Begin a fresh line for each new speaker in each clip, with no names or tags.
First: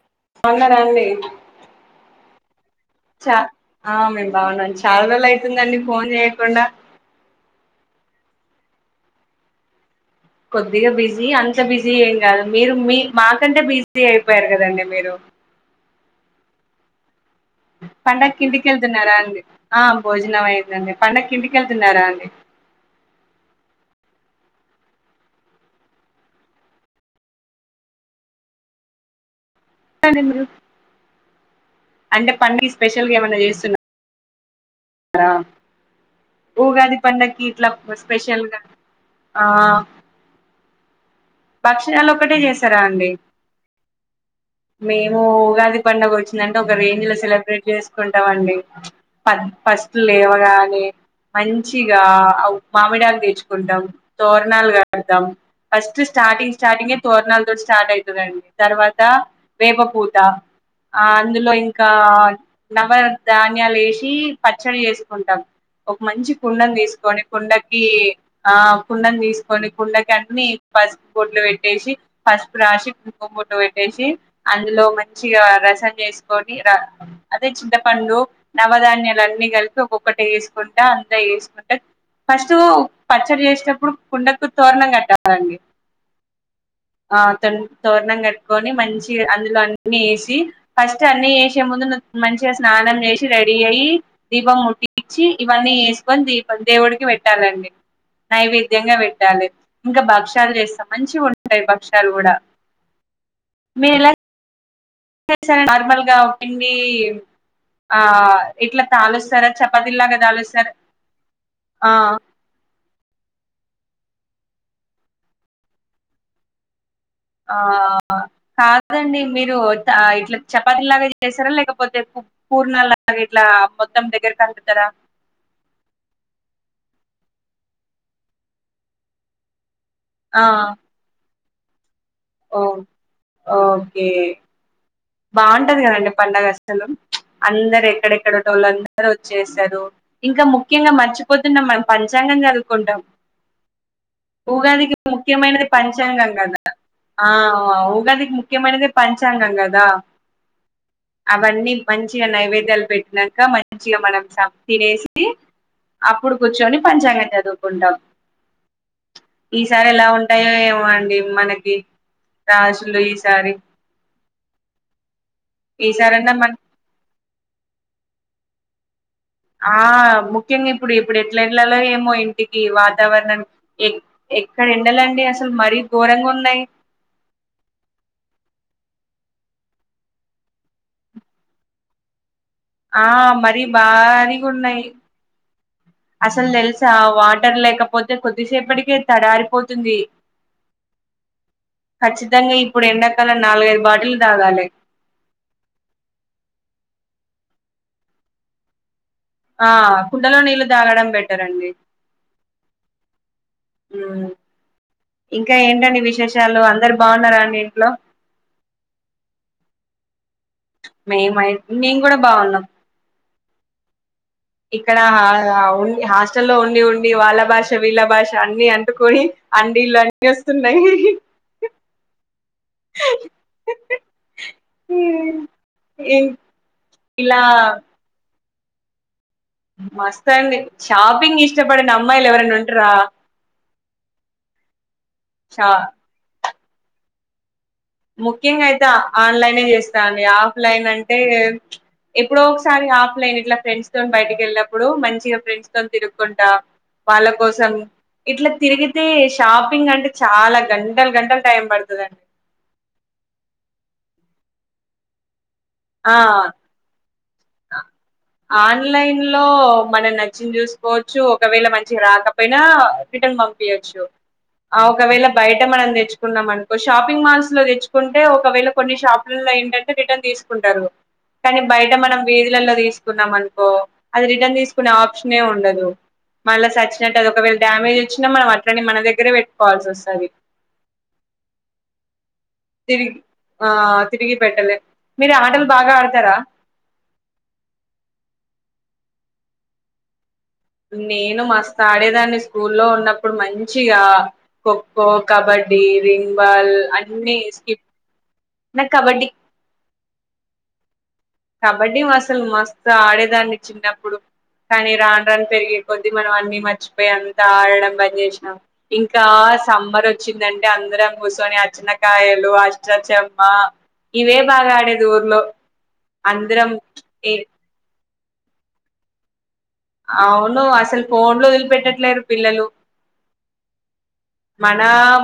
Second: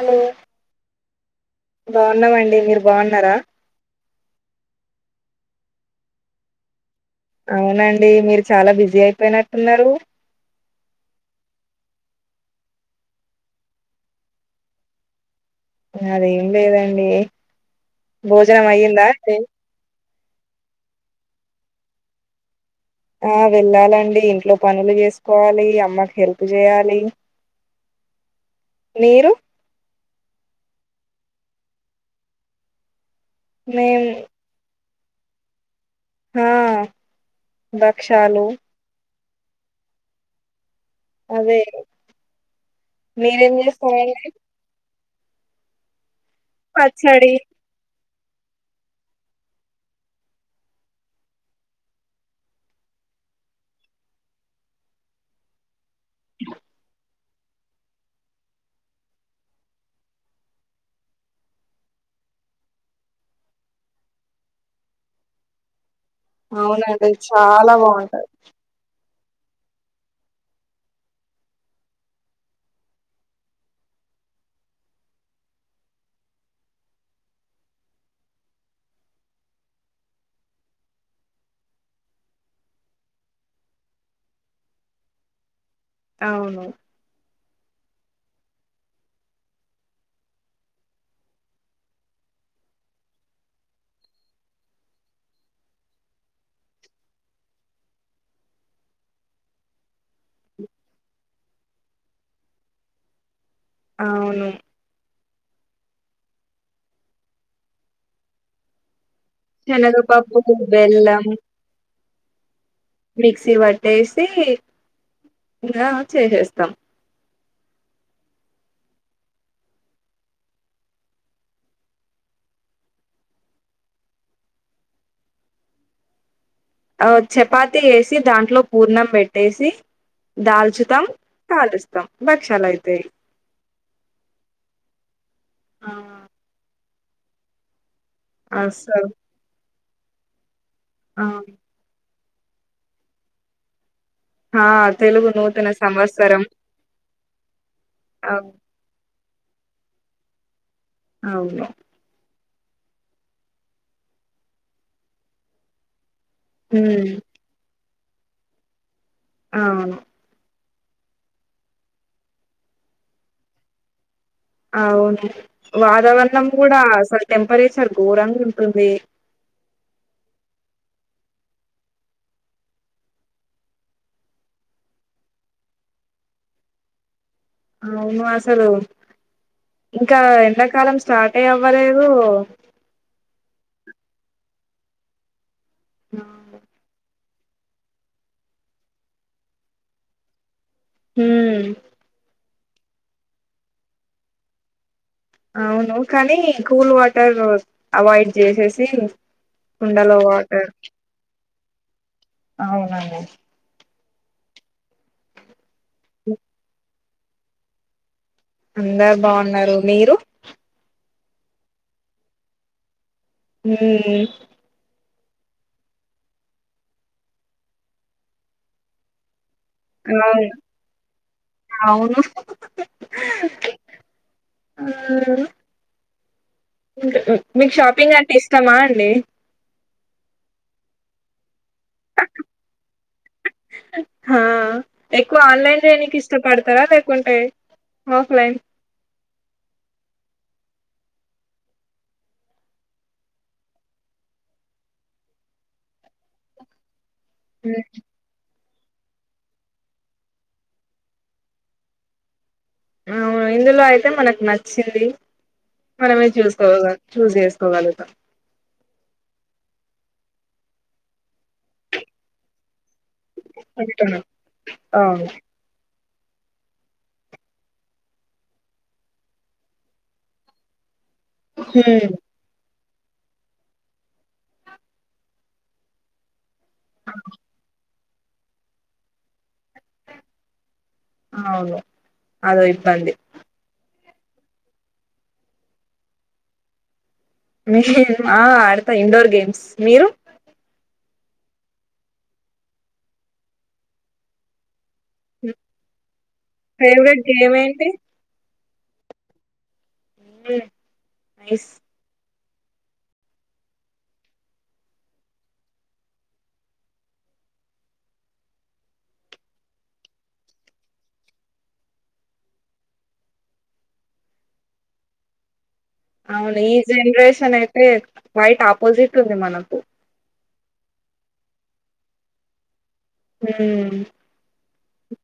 Hello
బాగున్నార అండి
బాగున్నామండి మీరు బాగున్నారా
చ ఆమె బాగున్నాన్ చాలా రోజులు ఐతుందండి ఫోన్ చేయకుండా
అవునండి మీరు చాలా బిజీ అయిపోయినట్టున్నారు
కొద్దిగా బిజీ అంత బిజీ ఏం కాదు మీరు మీ మాకంటే బిజీ అయిపోయారు కదండి మీరు
అదేం లేదండి
పండకి
భోజనం అయ్యిందా
ఇంటికెళ్తున్నారా
అయితే
అండీ ఆమ్ భోజనం అయిందండి పండకి ఇంటికెళ్తున్నారా అండి
ఆ వెళ్ళాలండి ఇంట్లో పనులు చేసుకోవాలి అమ్మకి హెల్ప్ చేయాలి మీరు
అ మ [unintelligible] అంటే పండకి స్పెషల్ ల్గా ఏమన్నా చేస్తున్నా
మేం
ఆ
ఆ
ఉగాది పండకి ఇట్లా
భక్షాలు
స్పెషల్గా ఆ
అదే
భక్షణాలు ఒకటే చేసారా అండి
మీరేం చేస్తారండి
మేం ఊ ఉగాది పండగ ఒచ్ టె ఒక రేంజ్ ల
పచ్చడి
సెబ్రేట్ చేస్ కుంటమండి పద్ ఫస్ట్ లేవగానే మంచిగా మామిడాకు తెచ్చుకుంటాం తోరణాలు కడతాం ఫస్ట్ ట్ స్టార్టింగ్ స్టార్టింగె తోర్ణాలతోటి స్టార్ట్ ఐతదండి తర్వాత వేప పూత ఆ అందులో ఇంకా నవ ధాన్యాలు ఏసి పచ్చడి జేసుకుంటం ఒక మంచి కుండను
అవునండి
తీసుకొని
చాలా
కుండకి
బాగుంటది
ఆ కుండన్ తీస్ తీసుకొని కుండకి అన్నీ పసుపు బొడ్లు పెట్టేసి పసుపు రాసి కుంకుం బొట్టు పెట్టేసి అందులో మంచిగా రసం చేసుకొని ర అదే చింతపండు నవధాన్యాలు అన్ని కలిపి ఒక్కొక్కటి వేసుకుంట అంతా ఏసుకుంట ఫస్టు పచ్చడి చేసేటప్పుడు కుండకు తోరణం కట్ట లండి
అవును
తన్ తోరణం కట్టుకొని మంచి అందులో అన్ని వేసి ఫస్ట్ అన్ని వేసే ముందు ను మంచిగా స్నానం చేసి రెడీ అయ్యి దీపం ముట్టించి ఇవన్నీ వేసుకొని దీపం దేవుడికి వెట్టాలండి నైవేద్యంగా వెట్టాలి ఇంకా భక్ష్యాలు చేస్తాం మంచి ఉంటయ్ భక్షలు కూడా
అవును
నార్మల్గా పిండి ఆ ఇట్ల తాలోచ
శనక పప్పుకు బెల్లం
ఆ
మిక్సీ పట్టేసి ఇకా చేసేస్తాం
ఆ కాదండి మీరు తా ఇట్లా చపాతీ లాగా చేస్తారా లేకపోతే పు పూర్నా లాగా ఇట్లా మొత్తం దగ్గరకంటుతరా
అ చపాతి వేసి దాంట్లో పూర్ణం పెట్టేసి
ఆ
దాల్చుతం కాలుస్ తం బచ్చలయుతై
ఏ బాగుంటది కదండి పండగస్సలు అందరెట్ క్కడెక్కడటోల్లో వాళ్ళు
అసలు
అందరు వచ్చేస్తరు. ఇంకా ముక్ ఖ్యంగా
ఆ
మర్చిపోతున్నం, మన పర్ జంగ చదువుకుంటాం
ఆ
ఉగాదికి
తెలుగు
ముఖ్యమైనది
నూతన
పంచాంగం
సంవత్సరం
కదా ఆ ఆ ఉగాదికి
అవు
ముఖ్యమైనదే పంచా చ్చాంగం కదా
అవును
అవన్నీ మంచిగా నైవే పిల్లలు పెట్టినంక, మంచిగా మనం సం తినేసి అప్పుడు కూర్చొని
ఉమ్
పంచాంగం చదువుకుంటాం. ఈ సారి
అవును
ఎలా ఉంటాయో ఏమో? పాండి మనకి రాశులు ఈసారి.
అవును,
ఈసారన్నా
వాతావరణం
మన
కూడా స టెంపరేచర్ ఘోరంగుంటుంది.
ఆ ముఖ్యంగా ఇప్పుడు ఇప్పుడు ఎట్ల ఏళ్లలో ఏమో ఇంటికి వాతావరణం ఎ ఎక్కడ ఎండాలండి అసలు మరీ ఘోరంగా ఉన్నాయి.
అవును అసలు ఇంకా ఎంతకాలం స్టార్ట్ ఏ అవ్వలేదు
ఆ మరీ బారీగున్నయి. అసల్ తెల్సా వా టర్ లేకపోతే కొద్దిసేపటికే తడారిపోతుంది.
ఉమ్
ఖచ్చితంగ ఇ ఇప్పుడు ఎండాకాలం నాలుగైదు బాటిళ్ళు తాగాలి.
అవును కానీ కూల్ వాటర్ అవాయిడ్ చేసేసి
ఆ కుండలో నీళ్ళు తాగడం బెటర్ అండి
అవునండి
హ్మ్మ్ ఇంకా ఏ విశేషాలు అందరు బాగున్నారా అండి ఇంట్లో
అందరు బాగున్నరు, మీరు?
మేమై, మేం కూడ బాగున్నాం.
ఉమ్
ఇక్కడ ఆ ఆ ఉండి హాస్టల్ల్లో ఉండి ఉండి వాళ్ళ భాష వీళ్ళ భాష అన్ని అంటుకొని
అవును
అండీలచ్చేస్తున్నయి,
అవును
ఇం
మీకు ఉ మీకు షాపింగ్ అంటే ఇస్ ష్టమ అండి
మస్తండి షాపింగ్ ఇష్టపడన అమ్మాయిలు ఎవరున్న ఉంట్రా
హా ఎక్కువ
షా
ఆన్లైన్ రేనికి ఇష్టపడ్ తర లేకుంటే ఆఫ్లైన్
ముఖ్యంగ్ అయితే ఆన్లైనే ఏస్తా అండి ఆ ఫ్ లైన్ అంటే చ్ ఎప్పుడో ఒకసారి ఆఫ్లైన్ ఇట్ల ఫ్రెండ్స్ తో బయటకి ఎళ్ళప్పుడు మంచిగా ఫ్రెండ్స్ తో తిరుకుంటా వాళ్ళ కోసం ఇట్లా తిరిగి తే షాపింగ్ అంటే చాలా గంటల్ గంటల్ టైం పడ్తదండి.
నౌను ఇందులో అయితే మనక్ నచ్చింది.
ఆ,
మనమే చూసుకోగ చూస్
అ
చేసుకోగలుగుతాం
ఆన్లైన్ లో మన న చ్చింద్ చూసుకోవచ్చు ఒకవేళ మంచిగా రాకపెయినా రిటన్ పంపింయొచ్చు,
ఉంటున్నాం.
ఆ ఒకవేళ
అవును
బయట మనం తెచ్చ్ కున్నం అనుకో షాపింగ్ మాల్స్ లో తెచ్చుకుంటే ఒకవేళ కొన్ని షాపుల్లొ ఏంటంటే రిటర్న్ తీస్ కుంటారు కానీ బయట
మ్మ్
మనం విధులలో తీస్ కున్నం అన్కో అది రిటర్న్ తీసుకునే ఆప్షనే ఉండదు. మళ్ళ సచ్చినట్టు అది ఒకవేళ డామె చ్చిన మనం అట్లనె మన దగ్గరే వెట్కో వల్సి ఒస్సది.
అవును అదో
తిరిఇ
ఇబ్బంది
ఆ తిరిగి పెట్టలేం మీరు ఆటలు బాగా ఆడ్తరా
మే మా ఆడత ఇండోర్ గేమ్స్ మీరు
నేను మస్త్ ఆడేదాన్ని స్కూల్లో ఉన్నప్పుడు మంచిగా ఖోఖో, కబడ్డీ, రి గ్ బాల్
ఫేవరెట్
అన్ని
గేమ్
స్కి
ఏంటి
నాక్ కబడ్డీ.
బి ఇస్
అసల్ మస్తు ఆడేదాన్ని చిన్నప్పుడు, కానీ రాన్ రాన్ పెరిగే కొద్దీ మనం అన్ని మర్చిపెయ్ అంతా ఆడడం బన్ చేస్నాం, ఇంకా సమ్మర్ వచ్చిందంటే అందరం కూస్సొని అచ్చన కాయలు, అష్ట చం మా ఇవే బాగా ఆడేది ఊర్లో
అవును
అందరం
ఈ జెనరేషన్ అయితే క్వైట్ ఆపోజిట్ ఉంది మనకు
అవును అసలు ఫోన్లు వదిలి పెట్టట్లేరు పిల్లలు
హు
మన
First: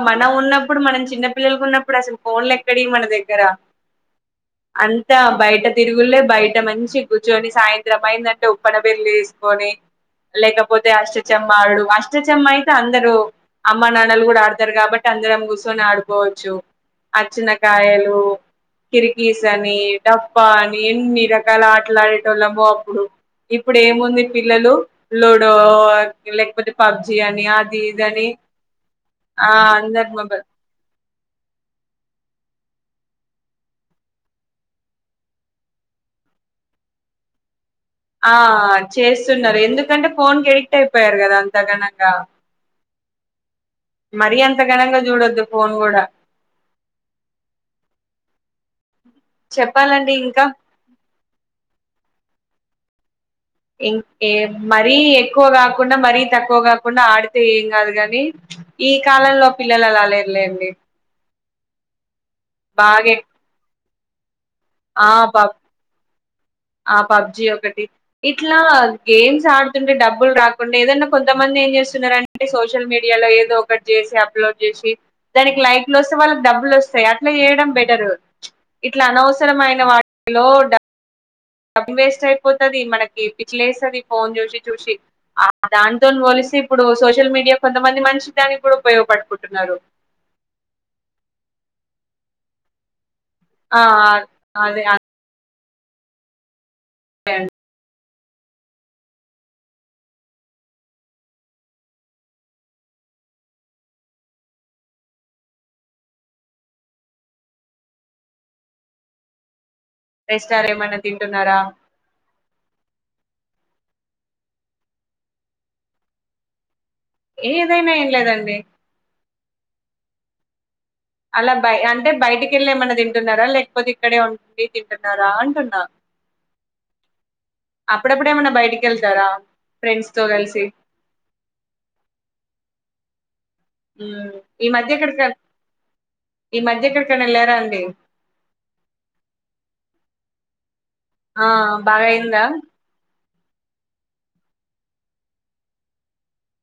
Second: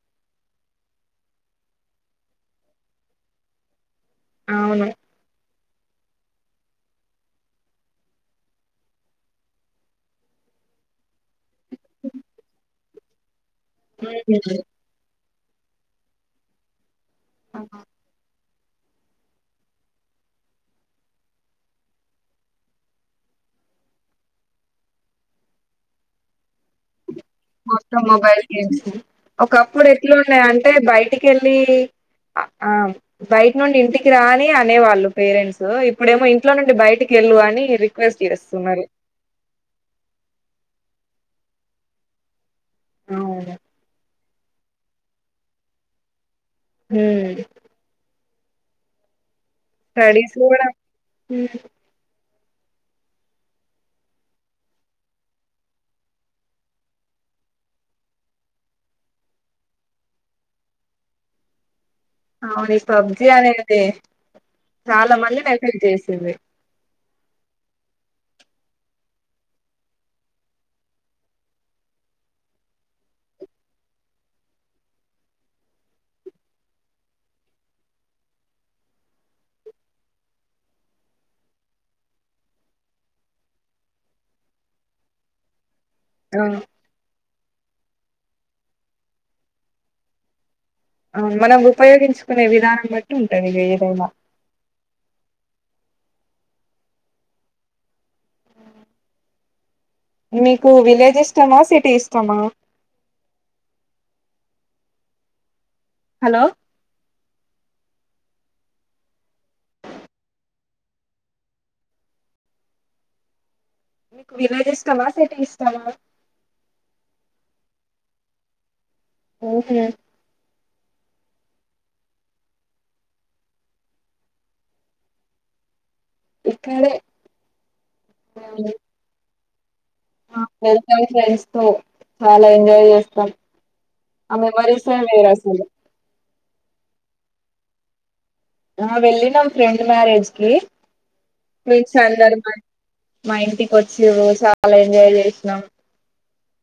మనం ఉన్నప్పుడు మనం చిన్న పిల్లలుగున్నప్పుడు అసలు ఫోన్లు ఎక్కడివి మన దగ్గర
అవును
అంతా బయట తిరుగులే బయట మంచి కూర్చొని సాయంత్రం అయిందంటే ఉప్పన పెళ్ల్లి ని లేకపోతే అష్టచమ్మా ఆడుడు అష్టచమ్మ అయితే అందరూ అమ్మ నాన్నలు కూడా
హ్మ్.
ఆడతారు కాబట్టి అందరు కూర్చొని ఆడుకోవచ్చు అచ్చినకాయలు కిరికీస్ అని డప్పా అని ఎన్ని రకాల ఆటలా ఆడేటోళ్ళము అప్పుడు ఇప్పుడు ఏముంది పిల్లలు లుడో లేకపోతే పబ్జీ
మొత్తం మొబైల్ గేమ్స్
ఆ
ఒకప్పుడు ఎట్లు
అందరు
ఉన్నాయి అంటే బయటికి వెళ్ళి ఆ బయట నుండి ఇంటికి రాని అనేవాళ్ళు పేరెంట్స్ ఇప్పుడేమో ఇంట్లో నుండి బయటికి వెళ్ళు అని రిక్వెస్ట్
ఆ
చేస్తున్నారు
చేస్తున్నారు ఎందుకంటే ఫోన్ కి ఎడిక్ట్ అయిపో పోయారు కదా అంతాగనంగా
అవును
మరిీ అంత గనంగా చూడొద్దు ఫోన్ కూడా
హ
చెప్పాలండి
స్టడీస్
ఇంకా
కూడా
ఇంకేం ఏ మరీ ఎక్కువ కాకుండా మరీ తక్కువ కాకుండా ఆడితే ఏం కాదు గాని ఈ కాలంలో పిల్లలు అలా లేర్లేండి
అవును పబ్జీ
ఎక్-
ఆనే అదే
ఆ
చాలా మందినీ
పబ్
అడిక్ట్ చేసింది
ఆ పబ్జి ఒకటి ఇట్లా గేమ్స్ ఆడుతుంటే డబ్బులు రాకుండా ఏదన్నా కొంతమంది ఏం చేస్తున్నారంటే సోషల్ మీడియాలో ఏదో ఒకటి చేసి అప్లోడ్ చేసి దానికి లైక్లు వస్తే వాళ్ళకి డబ్బులు వస్తాయి అట్లా చేయడం బెటర్ ఇట్లా అనవసర అనవసరమైన వాటిలో డబ్బు డబ్బు వేస్ట్ అయిపోతుది మనకి పిచ్చిలేస్తదీ ఫోన్ చూసి చూసి దానింతో
ఆ
పోలిసి ఇప్పుడు సోషల్ మీడియా కొంతమంది మనిషి దానికి కూడా ఉపయోగపడుకుంటున్నారు
మనం ఉపయోగించుకునే విధానం ఉంటది ఇక
ఆ
ఏదైనా
అదే అ [unintelligible]
మీకు విలేజ్ ఇష్టమా సిటీ ఇష్టమా హలో
సార్ ఏమన్నా తింటున్నారా
మీకు విలేజ్ ఇష్టమా సిటీ ఇష్టమా
ఏదైనా ఏం లేదండి
[inaudible]
అలా బయ అంటే బయటికి వెళ్ళి ఏమన్నా తింటున్నారా లేకపోతే ఇక్కడే ఉంటుడి తింటున్నారా అంటున్నా
ఇక్కడే
అప్పుడప్పుడేమన్నా
మేము
బయటికి వెళ్తారా ఫ్రెండ్స్ తో కలిసి
వెళ్తాం ఫ్రెండ్స్ తో చాలా ఎంజాయ్ చేస్తా
మ్మ్
[inaudible] అమె
ఈ
వరిస
మధ్య ఎక్కడిక
వరాస
ఈ మధ్య ఎక్కడికైన ఎల్లారా అండి
ఆ వెళ్ళినాం ఫ్రెండ్ మ్యారేజ్ కి
ఆ
ఫ్రెండ్స్ అందరు
బాగాయిందా
మా ఇంటికి వచ్చినం చాలా ఎంజాయ్ చేసినం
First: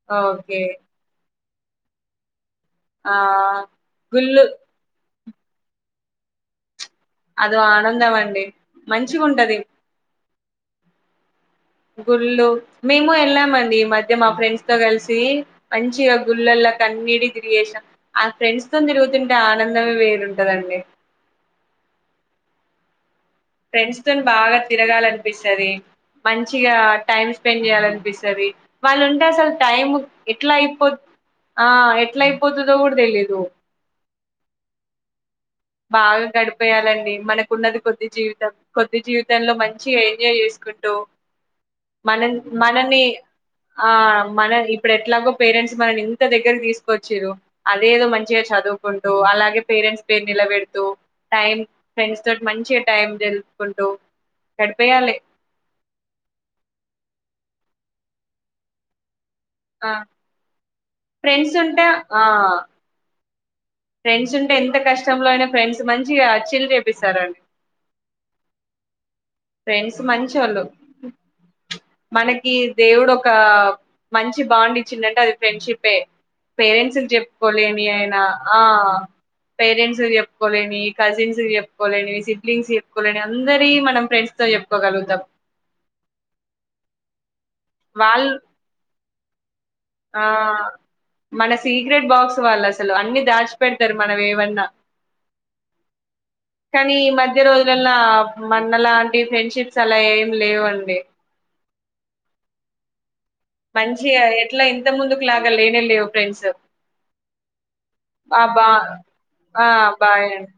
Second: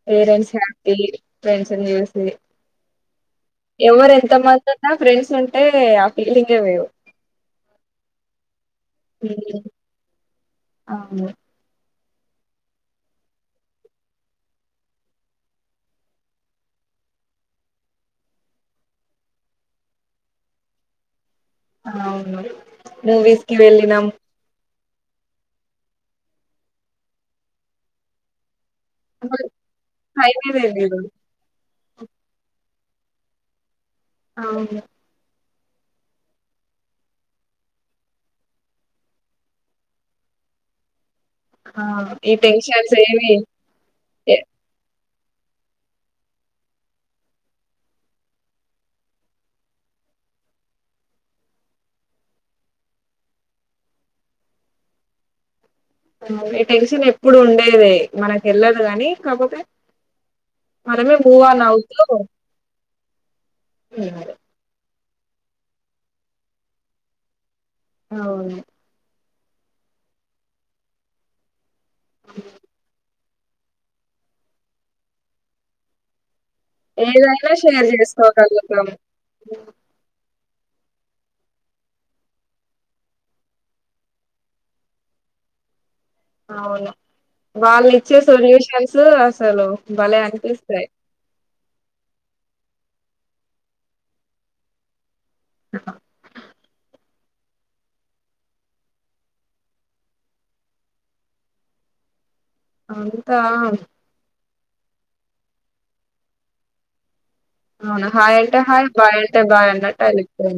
పేరెంట్స్
ఓకే
హ్యాపీ ఫ్రెండ్స్ నీ చేసింది
ఆ
ఎవరు ఎంత
గుళ్ళు
మందునా ఫ్రెండ్స్ ంటే ఆ ఫీలింగే వేరూ
అదో ఆనందం అండి మంచిగుంటది
హ్మ్. అవును
గుళ్ళు మేము కూడా వెళ్ళామండి ఈ మధ్య మా ఫ్రెండ్స్ తో కలిసి మంచిగా గుళ్ళలా కన్నీటికి తిరిగేసాం ఆ ఫ్రెండ్స్ తో తిరుగుతుంటే ఆనందమే వేరుంటదండి
అవును మూవీస్ కి
ఫ్రెండ్స్
వెళ్ళినాం
తోని బాగా తిరగాలనిపిస్తది మంచిగా టైమ్ స్పెండ్ చేయాలనిపిస్తది వాళ్ళు ఉంటే అసలు టైం ఎట్లా
టైమే తెలీదు
అయిపోద్ ఆ ఎట్లా అయిపోతదో కూడా తెలీదు
అవును
బాగా గడిపేయాలండి మనకున్నది కొద్ది జీవితం కొద్ది జీవితంలో మంచిగ ఎంజాయ్ చేసుకుంటూ
ఆ
మనం
ఈ టెన్షన్స్
మనని
ఏవి
ఆ
ఎ
మనం ఇప్పుడ ఎలాగో పేరెంట్స్ మనని ఇంత దగ్గరకి తీసుకొచ్చిరు అదే ఏదో మంచిగా చదువుకుంటూ అలాగే పేరెంట్స్ పే నిలబెడుతూ టైం ఫ్రెండ్స్ తోటి మంచిగా టైం తెలుపుకుంటూ గడిపేయాలే
ఈ టెన్షన్ ఎప్పుడు ఉండేదే మనకి యెళ్ళదు గాని కాపోతే
ఆ
మనమే
ఫ్రెండ్స్ ఉంటే
పోవాలవుతే
ఆ ఫ్రెండ్స్ ఉంటే ఎంత కష్టం లో అయిన ఫ్రెండ్స్ మంచిగా చిల్ చేపిస్తారండి
అవును
ఫ్రెండ్స్ మంచోళ్ళు మనకి దేవుడు ఒక ఒక మంచి బాండ్ ఇచ్చిండంటే అది ఫ్రెండ్షిపే పేరెంట్స్ కి
ఏదైనా
చెప్పుకోలేని
షేర్
అయినా ఆ
చేసుకోగలుగుతాం
పేరెంట్స్ కి చెపు చెప్పుకోలేని, కజిన్స్ కి చెప్పుకోలేని, సిబ్లీంగ్స్ కి చెప్పుకోలేని అందరియీ మనం ఫ్రెండ్స్ తో చెప్పుకోగలుగుతాం.
అవును వాళ్ళు ఇచ్చే సొల్యూషన్స్ అసలు భలే
ఆ
అనిపిస్తాయి
మన సీక్రెట్ బాక్స్ వాళ్ళు అసలు అన్ని దాసి పెడతరు మనవి ఏవన్నా కానీ మ కొది రోజులల్లో మన్న లాంటి ఫ్రెండ్షిప్స్ అలా ఏమి లేవుండి
అవును
మంచిగవే ఎట్లా ఇంత ముందుకు లాగా లేనే లేవు ఫ్రెండ్స్
అవును హాయ్
ఆ
అంటే
బా
హాయ్ బాయ్
ఆ
బాయ్ అన్నట్టు
బాయ్
అపో
అండి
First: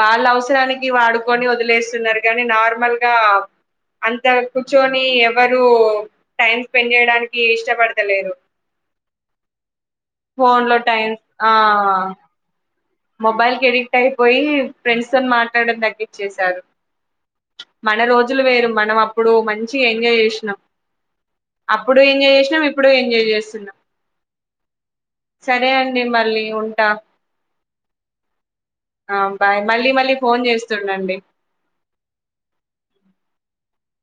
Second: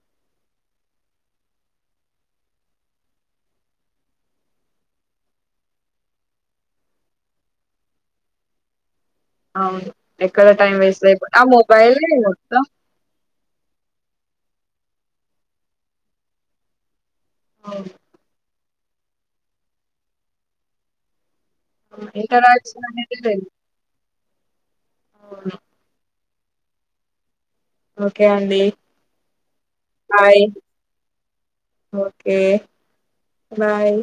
వాళ్ళ అవసరానికి వాడుకొని వదిలేస్తున్నారు కానీ నార్మల్ గా అంత కూర్చొని ఎవరు టైం స్పెండ్ చేయడానికి ఇష్టపడతలేరు
అవును ఎక్కడ టైం వేస్ట్ అయి ఆ మోబైలె మొత్తం
మొబైల్ కి ఎడిక్ట్ అయిపోయి ఫ్రెండ్స్ తో మాట్లాడడం తగ్గించేసారు
అవును.
మన రోజులు వేరు మనం అప్పుడు మంచిగా ఎంజాయ్ చేసినాం అప్పుడు ఎంజాయ్ చేసినాం
ఇంటరాక్షన్
ఇప్పుడు
అనేది
ఎంజాయ్
లేదు
చేస్తున్నాం
అవును.
సరే అండి మళ్ళీ ఉంటా
ఓకే అండి
ఆ బాయ్ మళ్ళీ మళ్ళీ ఫోన్
బాయ్
చేస్తుండండి
ఓకే బాయ్